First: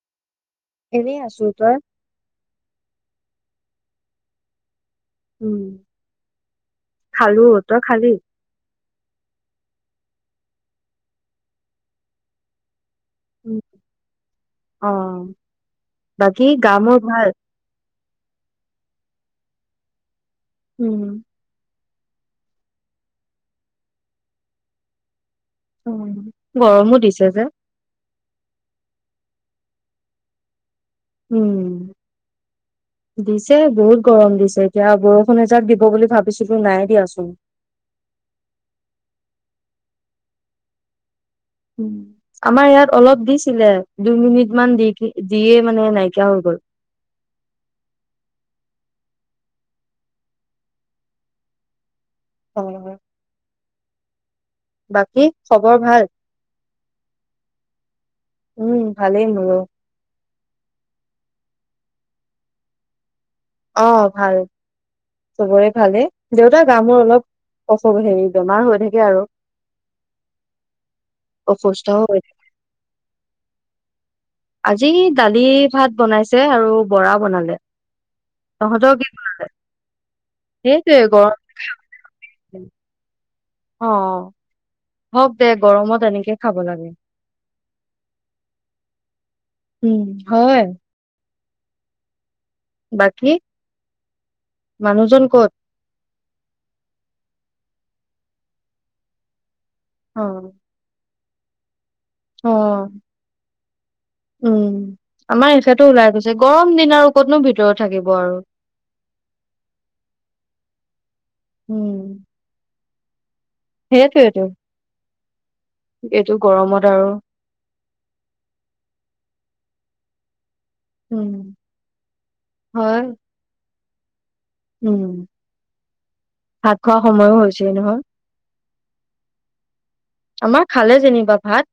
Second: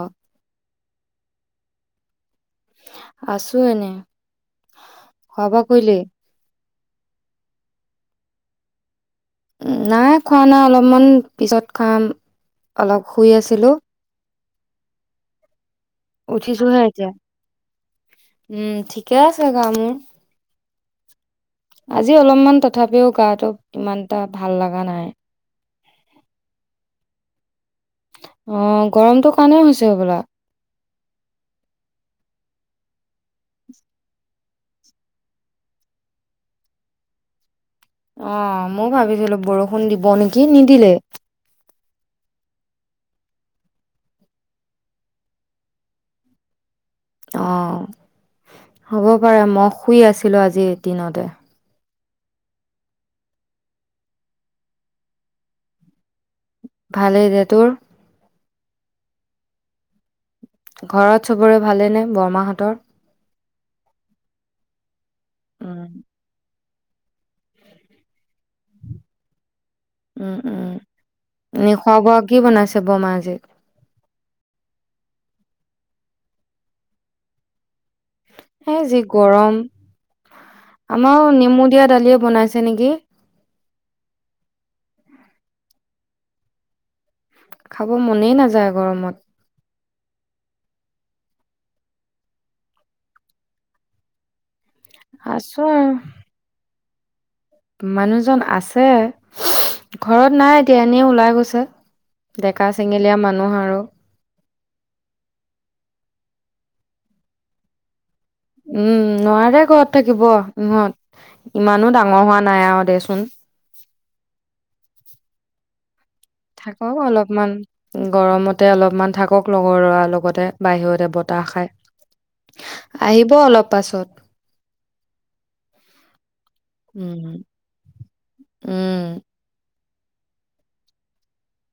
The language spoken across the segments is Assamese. অ' এনেই আছো তই আছোঁ এনে খোৱা উম বোৱা কইলি খালো ত খালি, উম, নাই খোৱা নাই অলপমান পিছত খাম অলপ শুই উম আছিলো অ' বাকী উঠিছোহে গামোৰ এতিয়া ভাল উম ঠিকে আছে গামোৰ উম! আজি অলপমান তথাপিও গাটো ইমান এটা ভাল লগা নাই উ গৰমো দিছে যে ও গৰমটো কনে হৈছে হবলা উম দিছে বহুত গৰম দিছে এতিয়া বৰষুণ এজাক দিব বুলি ভাবিছিলোো নাই দিয়াচোন। অ মই ভাবিছিলো বৰষুণ দিব নেকি নিদিলে আমাৰ ইয়াত অলপ দিছিলে দুই মিনিট মান দি দিয়ে মানে নাইকিয়া হৈ গল অ' হ'ব পাৰে মই শুই আছিলো আজি দিনতে হয় হয় বাকী খবৰ ভাল। ভালেই দে তোৰ। উম, ভালেই মোৰো। ঘৰত সবৰে ভালেনে, বৰমাহঁতৰ। অ', ভাল। চবৰে উম ভালে, দেউ এ গা মূৰ অলপ [unintelligible] হেৰি বেমাৰ হৈ থাকে আৰু। উম, উম, নি অসুস্থ খোৱা হৈ বোৱা কি বনাইছ বমা যে। আজি দালি ভাত বনাইছে আৰু বৰা বনালে। এ তহঁতৰ যি কি? গৰম, সেইটোৱে গৰম আমাৰো নেমু দিয়া দালিয়ে বনাইছে নেকি। অ', হওক দে গৰমত এনেকে খাব লাগে। খাব মনেই নাযায় গৰমত। উম, হয়। বাকী। মানুহজন ক'ত আছো আৰু। মানুহজন আছে [inaudible] অ ঘৰত নাই এতিয়া এনেই ওলাই [inaudible] অ, ডেকা চেঙেলীয়া মানুহ আৰু উম, আমাৰ হিচা টো ওলাই গৈছে গৰম দিন আৰু ক'ত নো ভিতৰত থাকিম। উম, নোৱাৰে ঘৰত থাকিব সহঁত ইমানো ডাঙৰ হোৱা নাই আৰু দেচো [unintelligible] সেই তোৱেইটো। থাকক অলপমান, গৰমতে অলপমান থাকক লগৰ লৰা লগতে। বাহিৰতে উম বতাহ খাই, হয় আহিব অলপ পাছত। উম, ভাত খোৱা উম সময়ো হৈছেই নহয়। উম। আমাৰ খালে যেনিবা ভাত।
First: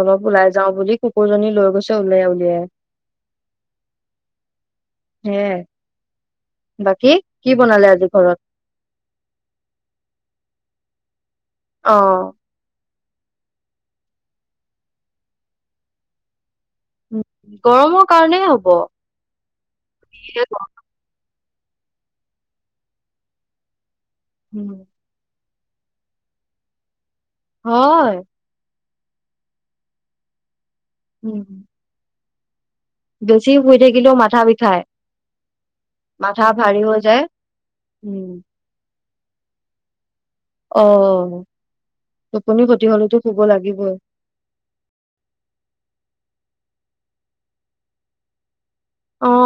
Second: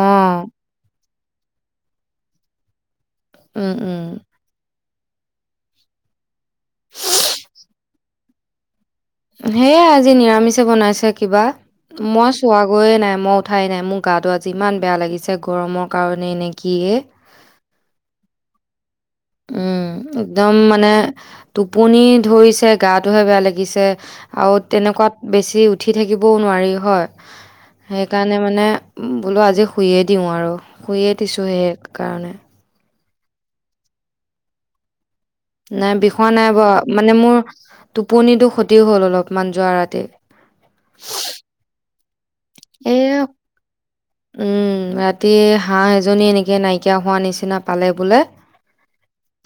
অ অলপ ওলাই যাও বুলি। কুকুৰজনী লৈ গৈছে উওলিয়াই, উলিয়াই। উম, উম। হে, বাকী কি বনালে আজি ঘৰত। সেয়াই আজি নিৰামিষে বনাইছে। কিবা, মই অ' চোৱা গৈয়ে নাই। মই উঠাই নাই মোৰ গাটো আজি ইমান বেয়া লাগিছে গৰমৰ কাৰণেই নে কিয়ে। গৰমৰ কাৰণে হ'ব। উম একদম মানে টোপনি ধৰিছে, গাটোহে বেয়া লাগিছে আও উম, তেনেকুৱাত বেছ ছি উঠি থাকিবও নোৱাৰি হয়। হয়। সেইকাৰণে মানে বোলো আজি শুইয়ে দিওঁ আৰু শুয়ে উম, দিছোঁ সেইকাৰণে বেছি শুই থাকিলেও মাথা বিষাই। নাই বিষোৱা নাই ব মানে মোৰ উম, টোপনিটো ক্ষতি হ'ল অলপ। মান যোৱা ৰাতি অ টোপনি ক্ষতি এ হ'লেটো শুব লাগিবই। উম ৰাতি হাঁহ এজনী এনেকে নাইকিয়া হোৱা নিচিনা পালে বোলে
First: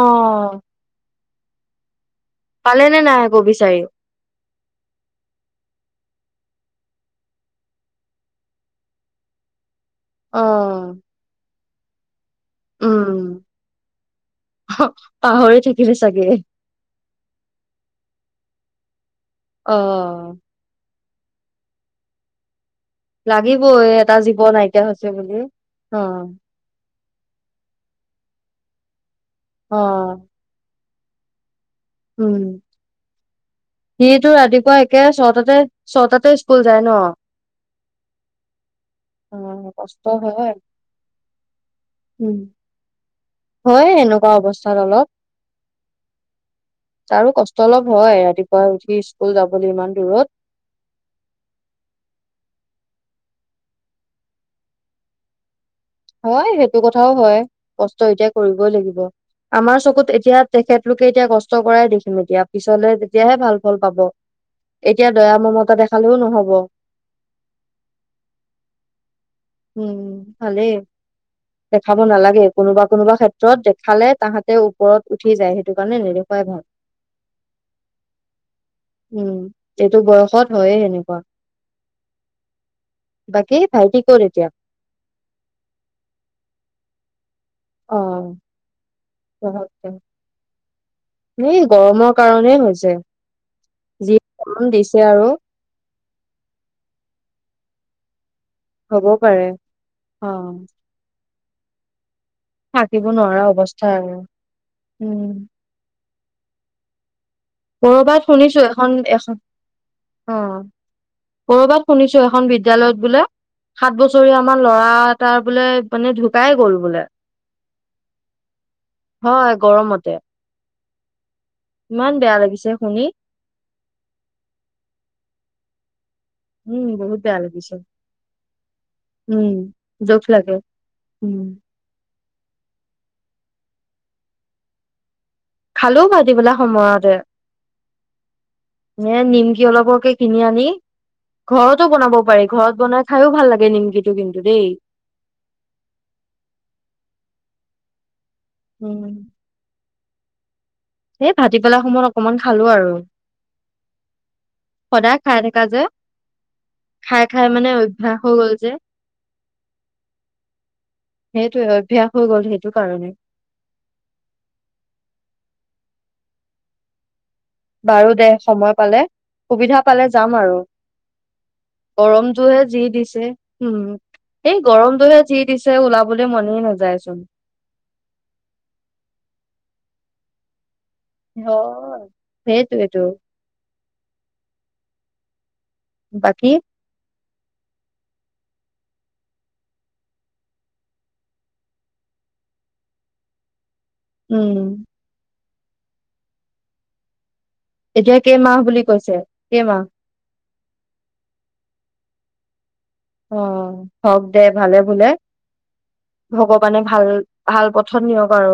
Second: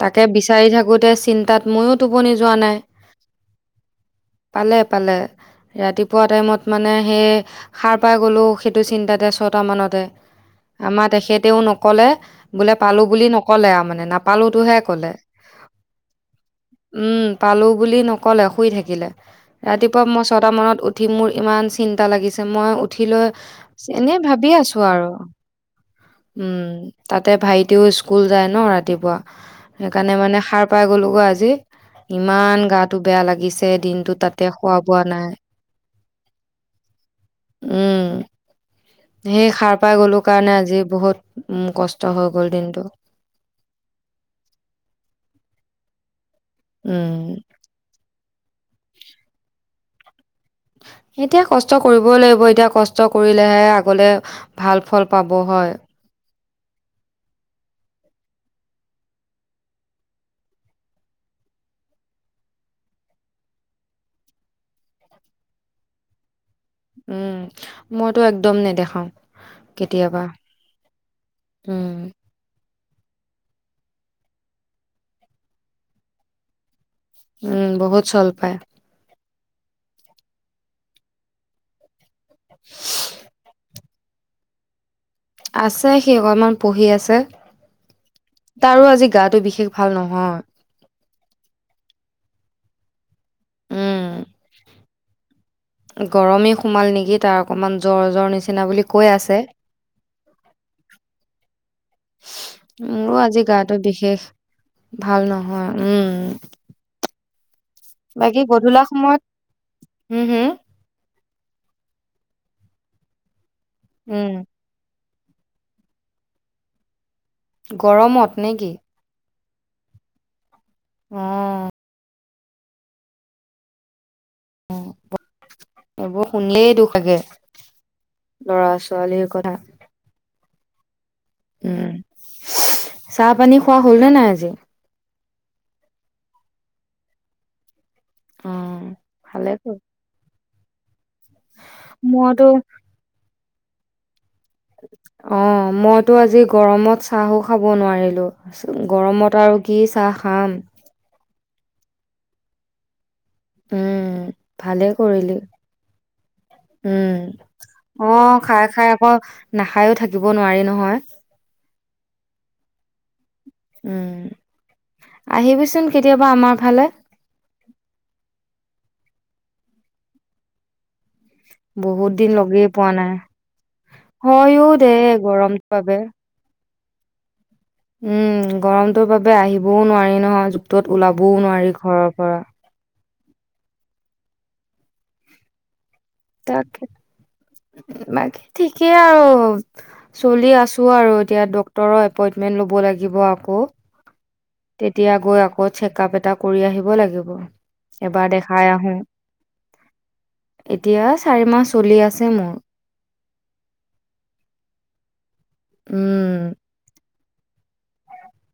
তাকে বিচাৰি থাকোতে চিন্তাত ময়ো টোপনি যোৱা নাই। পালে নে আকৌ বিচাৰি? পালে-পালে ৰাতি পোৱা টাইমত মানে সেই সাৰ পাই গলোঁ, সেইটো চিন্তাতে চট তামানত অ' আমাৰ তেখেতেও নকলে, বোলে পালো বুলি উম, নকলে আৰু মানে নাপালোতোহে কলে। পাহৰি থাকিলে চাগে। উম পালো বুলি নকলে শুই থাক গিলা ৰাতিপুৱা মই অ' ছটা মানত উ ঠি মোৰ ইমান চিন্তা লাগিছে, মই উ উঠি লৈ এনে ভাব অ নাইকিয়া হৈছে বুলি অ উম তাতে ভাইটিও স্কুল যায় ন ৰাতিপুৱা। সেইকাৰণে অ' মানে সাৰ পাই গলোগৈ আজি উম, ইমান গাটো বেয়া লাগিছে, দিনতটো সিটো তাতে ৰাতিপুৱা খোৱা একে বোৱা নাই। ছটাতে ছটাতে স্কুল যায় ন? উম সেই অ', সাৰ পাই কষ্ট গ'লো কাৰণে হয়, আজি বহুত উম কষ্ট হৈ উম, গ'ল দিনটো। হয় এনেকুৱা অৱস্থাত অলপ। উম, তাৰো কষ্ট অলপ হয় ৰাতিপুৱা পুৱাই উঠি স্কুল যাবলৈ ইমান দূৰত, এতিয়া কষ্ট কৰিবই লাগিব, এতিয়া কষ্ট কৰিলেহে আগলে ভাল ফল পাব হয়। হয় সেইটো কথাও হয়, কষ্ট এতিয়া কৰিবই লাগিব। আমাৰ চকুত এতিয়া তেখেতলোকে এতিয়া কষ্ট কৰাই দেখিম এতিয়া, পিছলে তেতিয়াহে ভাল ফল পাব, এতিয়া দয়া মমতা দেখালেও নহব। উম মইতো একদম নেদেখাও উম, কেতিয়াবা ভালেই। উম, দেখাব নালাগে। কোনোবা কোনোবা ক্ষেত্ৰত দেখালে তাহাঁতে ওপৰত উঠি যায় সেইটো কাৰণে নেদেখুৱাই ভাল। উম বহুত চল পায়। উম এইটো বয়সত হয়ে এনেকুৱা। বকীত ভাইটি ক'ত এতিয়া? আছে সি অকণমান পঢ়ি আছে। অ', তাৰো আজি গাটো বিশেষ ভাল নহয়, এই গৰমৰ কাৰণে হৈছে। উম। য দেশ [unintelligible] এ আৰু গৰমেই সোমাল নেকি তাৰ অকনমান জ্বৰ জ্বৰ নিচিনা বুলি কৈ হব আছে। পাৰে অ থাকিব মোৰো নোৱাৰা আজি গাটো অৱস্থা আৰু বিশেষ ভাল উম নহয় উম কৰবাত বাকী শুনিছো গধূলা এখন সময়ত এখন হম অ' হম কৰ'বাত শুনিছো এখন বিদ্যয়ালয়ত বোলে সাত উম বছৰি আমাৰ লৰা, তাৰ বোলে মানে ঢুকাই গ'ল বোলে গৰমত নে [unintelligible] হয় গৰমতে অ ইমান বেয়া লাগিছে শুনি অ এইবোৰ শুনিলেই উম দুখ লাগে বহুত বেয়া লাগিছে লৰা ছোৱালীৰ উম কথা দুখ লাগে উম! চাহ পানী খোৱা হ'ল নে নাই আজি, খালো পতিবেলা সময়তে অ', এ ভালে নিমকি কৰিলি। অলপকে কিনি আনি ঘৰতো বনাব মইতো পাৰি ঘৰত বনাই খাইও ভাল লাগে নিকিটো কিন্তু দেই অ' মইতো আজি গৰমত চাহো খাব কব নোৱাৰিলোঁ। তাৰপ উম, গৰমত আৰু কি চাহ থাম [unintelligible] এ ভাটি পেলা সময়ত অকমান খালো আৰু উম ভালেই সদায় কৰিলি খাই থকা যে খাই খাই মানে উম অ অভ্যাস হৈ গ'ল খাই যে খাই আকৌ নাখায়ো থাকিব নোৱাৰি নহয়। সেইটোয়ে অভ্যাস হৈ গ'ল সেইটো কাৰণে উম আহিবিচোন কেতিয়াবা আমাৰ ফালে, বাৰু দে সময় পালে সুবিধা পালে যাম আৰু বহুত দিন গৰমটোহে লগেই যি পোৱা নাই দিছে হম এই হয়ও দে গৰমটোহে যি গৰমটোৰ দিছে বাবে ওলাবলে মনেই নাযায়। যাইচোন উম গৰমটোৰ বাবে আহিবও নোৱাৰি নহয় তত ওলাবও নোৱাৰি হয়। ঘৰৰ পৰা, সেইটোৱেটো বাকী [unintelligible] ঠিকেই আৰু চলি আছো আৰু এতিয়া ডক্টৰৰ এপইন্টমেন্ট লব লাগিব আকৌ উম, তেতিয়া গৈ আকৌ, আকৌ চেক আপ এটা কৰি আহিব লাগিব এতিয়া এবাৰ কেইমাহ দেখাই বুলি আহো, কৈছে কেইমাহ এতিয়া চাৰি মাহ চলি আছে। যে মোৰ, অ' হওক দে ভালে বোলে উম ভগৱানে ভাল ভাল পথত নিয়ক আৰু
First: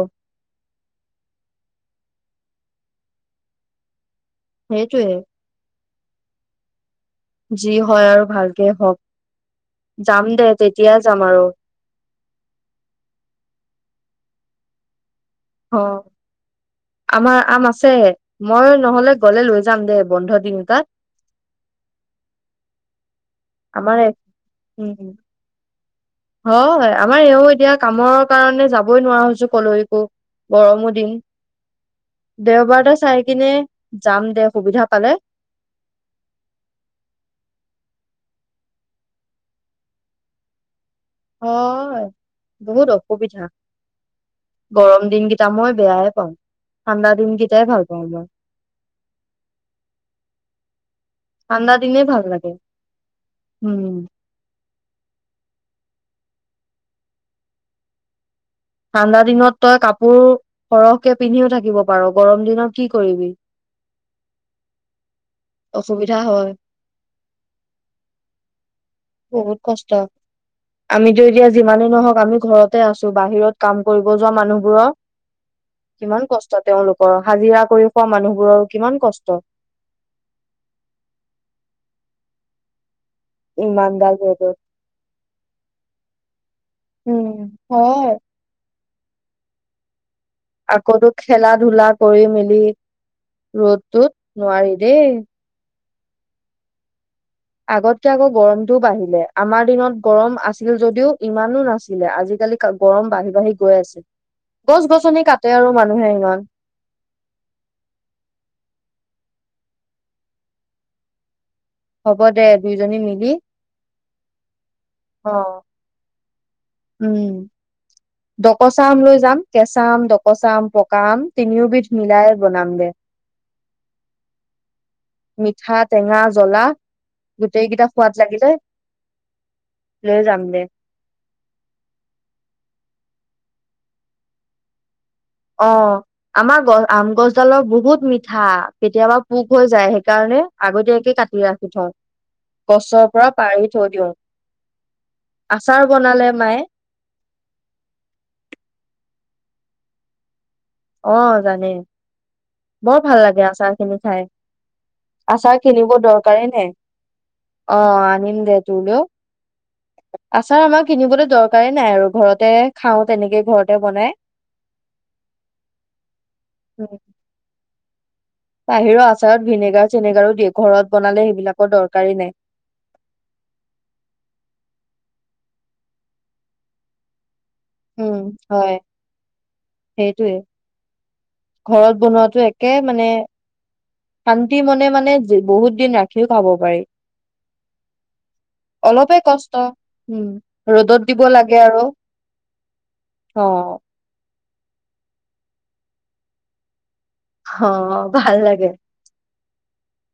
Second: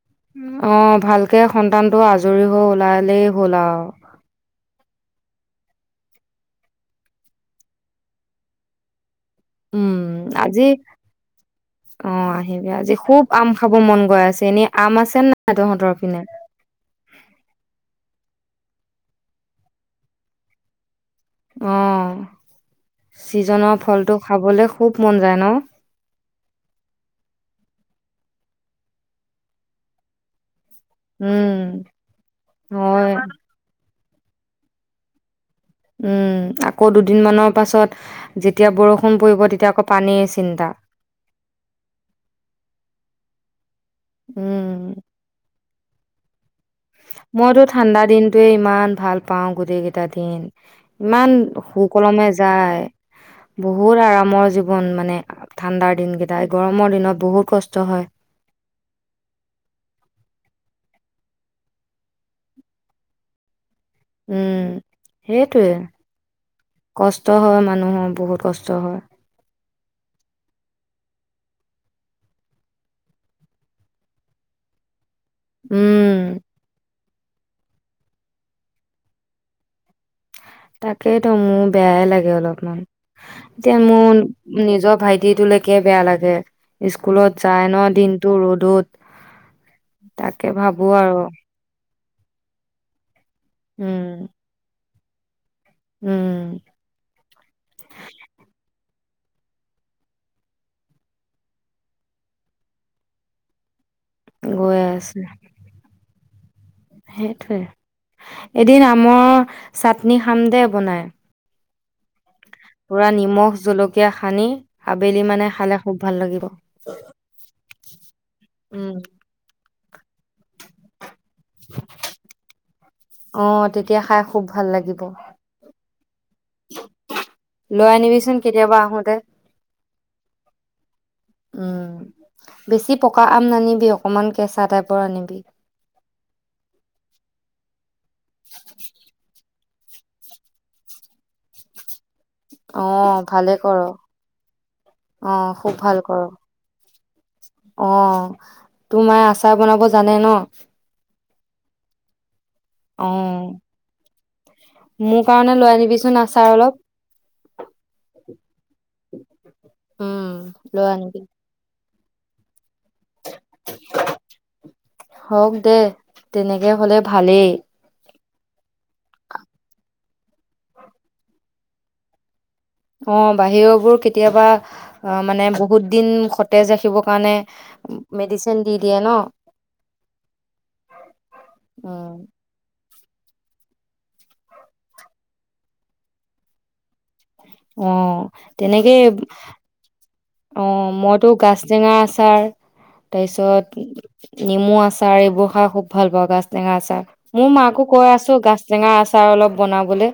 অ' ভালকে সন্তানটো আজৰি হৈ ওলাইলেই ভলা, সেইটোৱে, যি হয় আৰু ভালকে হওক, উম, যাম দে আজি তেতিয়া যাম আৰু অ' আহিবি আজি খুব আম খাব মন গৈ আছে এনেই আম আছে না অ', আমাৰ আম আছে মই নহলে গ'লে লৈ যাম দে বন্ধ দিন এটাত অ', চিজনৰ আমাৰ ফলটো খাবলে খুব উম মন যায় ন'। হয়, আমাৰ এওঁ এতিয়া কামৰ কাৰণে যাবই নোৱাৰা হৈছো কলৈকো। গৰমো দিন উম, দেওবাৰ এটা হয়। চাই কিনে যাম দে সুবিধা পালে। উম, আকৌ দুদিনমানৰ পাছত যেতিয়া বৰষুণ পৰিব তেতিয়া আকৌ পানীৰ চিন্তা। হয়, বহুত অসুবিধা। উম, গৰম দিনকেইটা মই বেয়াই পাওঁ। ঠাণ্ডা দিন মইতো কেইটাই ভাল ঠাণ্ডা পাওঁ মই দিনটোৱে ইমান ভাল পাওঁ গোটেই কেইটা দিন, ইমান ঠাণ্ডা দিনেই ভাল সুকলমে লাগে যায়, উম বহুত আৰামৰ জীৱন মানে ঠাণ্ডাৰ দিনকেইটাই, গৰমৰ দিনত বহুত কষ্ট হয়। ঠাণ্ডা দিনত তই কাপোৰ, সৰহকে পিন্ধিও থাকিব পাৰ গৰম দিনত কি কৰিবি? উম, সেইটোৱে, অসুবিধা হয় কষ্ট হয় মানুহৰ বহুত কষ্ট হয়। বহুত কষ্ট আমিতো এতিয়া যিমানেই নহওঁক আমি ঘৰতে আছো বাহিৰত কাম কৰিব যোৱা মানুহবোৰৰ। উম কিমান কষ্ট তেওঁলোক অ', হাজিৰা কৰি খোৱা মানুহবোৰৰ কিমান কষ্ট। তাকেই তো মোৰ বেয়াই লাগে অলপমান। এতিয়া ইমানডাল মোৰ ৰ'দত নিজৰ ভাইটিটোলৈকে বেয়া লাগে উম স্কুলত যায় ন হয় দিনটো ৰ'দত। তাকে ভাবো আকৌতো আৰু খেলা ধূলাত কৰি মেলি। উম ৰ'দতোত নোৱাৰি। দেই। উম। আগতকে আকৌ গৰমতটোও বাঢ়িলে, আমাৰ দিনত গৰম আছিল যদিও ইমানো নাছিলে। আজিকালি গৰম বাঢ়ি বাঢ়ি গৈ আছে। গৈ গছ আছে গছনি কাটে আৰু মানুহে ইমান। সেইটোৱে, এদিন আমৰ চাটনি খাম দেই বনাই। হ'ব দে দুইজনী পুৰা মিলি নিমখ, জলকীয়া সানি আবেলি অ মানে খালে খুব ভাল লাগিব। উম। ডকচা উম আম লৈ যাম। কেঁচা আম, ডকচা আম, পকা আম। তিনিওবিধ মিলাই বনামগে। অ তেতিয়া খাই খুব ভাল লাগিব মিঠাত টেঙা জলা, গোটেই কেইটা লৈ সোৱাদ আনিবিচোন লাগিলে, কেতিয়াবা আহোতে লৈ যাম দে। উম বেছি পকা আম নানিবি, অকমান কেঁচা টাইপ অ', আমাৰ গছ, আম গছডালৰ বহুত মিঠা কেতিয়াবা পোক হৈ যায়, সেইকাৰণে আগতীয়াকে কাটি ৰাখি থওঁ। অ গছৰ পৰা ভালে পাৰি কৰ থৈ দিওঁ, অ খুব আচাৰ ভাল কৰ বনালে মায়ে। অ', তোৰ মায়ে আচাৰ বনাব জানে ন'? অ', জানে। বৰ অ ভাল লাগে আচাৰ খিনি খাই। মোৰ কাৰণে আচাৰ লৈ কিনিব আনিবিচোন আচাৰ দৰকাৰেই নাই। অলপ অ', আনিম দে তোৰলৈও, উম আচাৰ লৈ আমাৰ আনিবি কিনিবলৈ দৰকাৰেই নাই আৰু। ঘৰতে খাওঁ, তেনেকে ঘৰতে বনাই। হওক দে, তেনেকে উম হ'লে ভালেই। বাহিৰৰ আচাৰত ভিনেগাৰ চিনেগাৰো দিয়ে, ঘৰত বনালে সেইবিলাকৰ দৰকাৰেই নাই। অ, বাহিৰৰ বোৰ কেতিয়াবা এ মানে বহুত দিন সতেজ ৰাখিবৰ কাৰণে উম মেডিচিন দি হয় দিয়ে ন সেইটোৱে, ঘৰত উম বনোৱাটো একে মানে শান্তি মনে মানে, বহুত দিন ৰাখিও খাব পাৰি। অ তেনেকেই এব অলপে কষ্ট। উম, অ ৰ'দত দিব মইতো লাগে আৰু গাজটেঙা আচাৰ, অ। তাইছত নেমু আচাৰ এইবোৰ খাই খুব ভাল পাওঁ গাজটেঙা আচাৰ। মোৰ মাকো কৈ অ' আছো ভাল গাজ লাগে। টেঙাৰ আচাৰ অলপ বনাবলে।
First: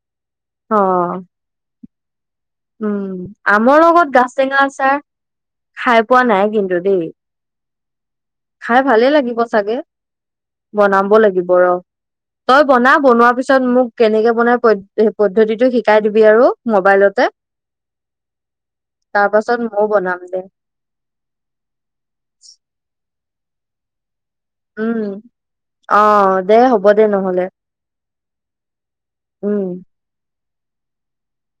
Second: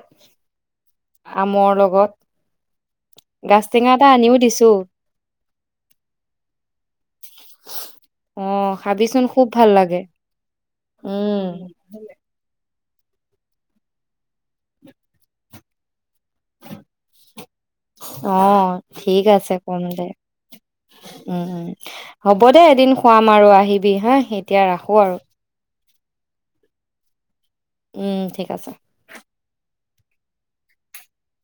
অ' আমৰ লগত। উম, গাজ আমৰ টেঙা এটা লগত আনিও গাজটেঙা দিছো আচা খাই পোৱা নাই কিন্তু দেই। অ খাই ভালেই খাবিচোন লাগিব খুব ভাল চাগে, লাগে বনাব উম লাগিব ৰ। তই বনা বনোৱাৰ পিছত মোক কেনেকে বনাই পদ্ধ-পদ্ধতিটো শিকাই দিব অ, ঠিক তাৰ আছে পাছত কম ময়ও দে। বনাম উম উম হ'ব দে এদিন খোৱাম আৰু আহিবি হা সে এতিয়া ৰাখোঁ উম আৰু। অ দে হ'ব দে নহ'লে। উম, ঠিক আছে। উম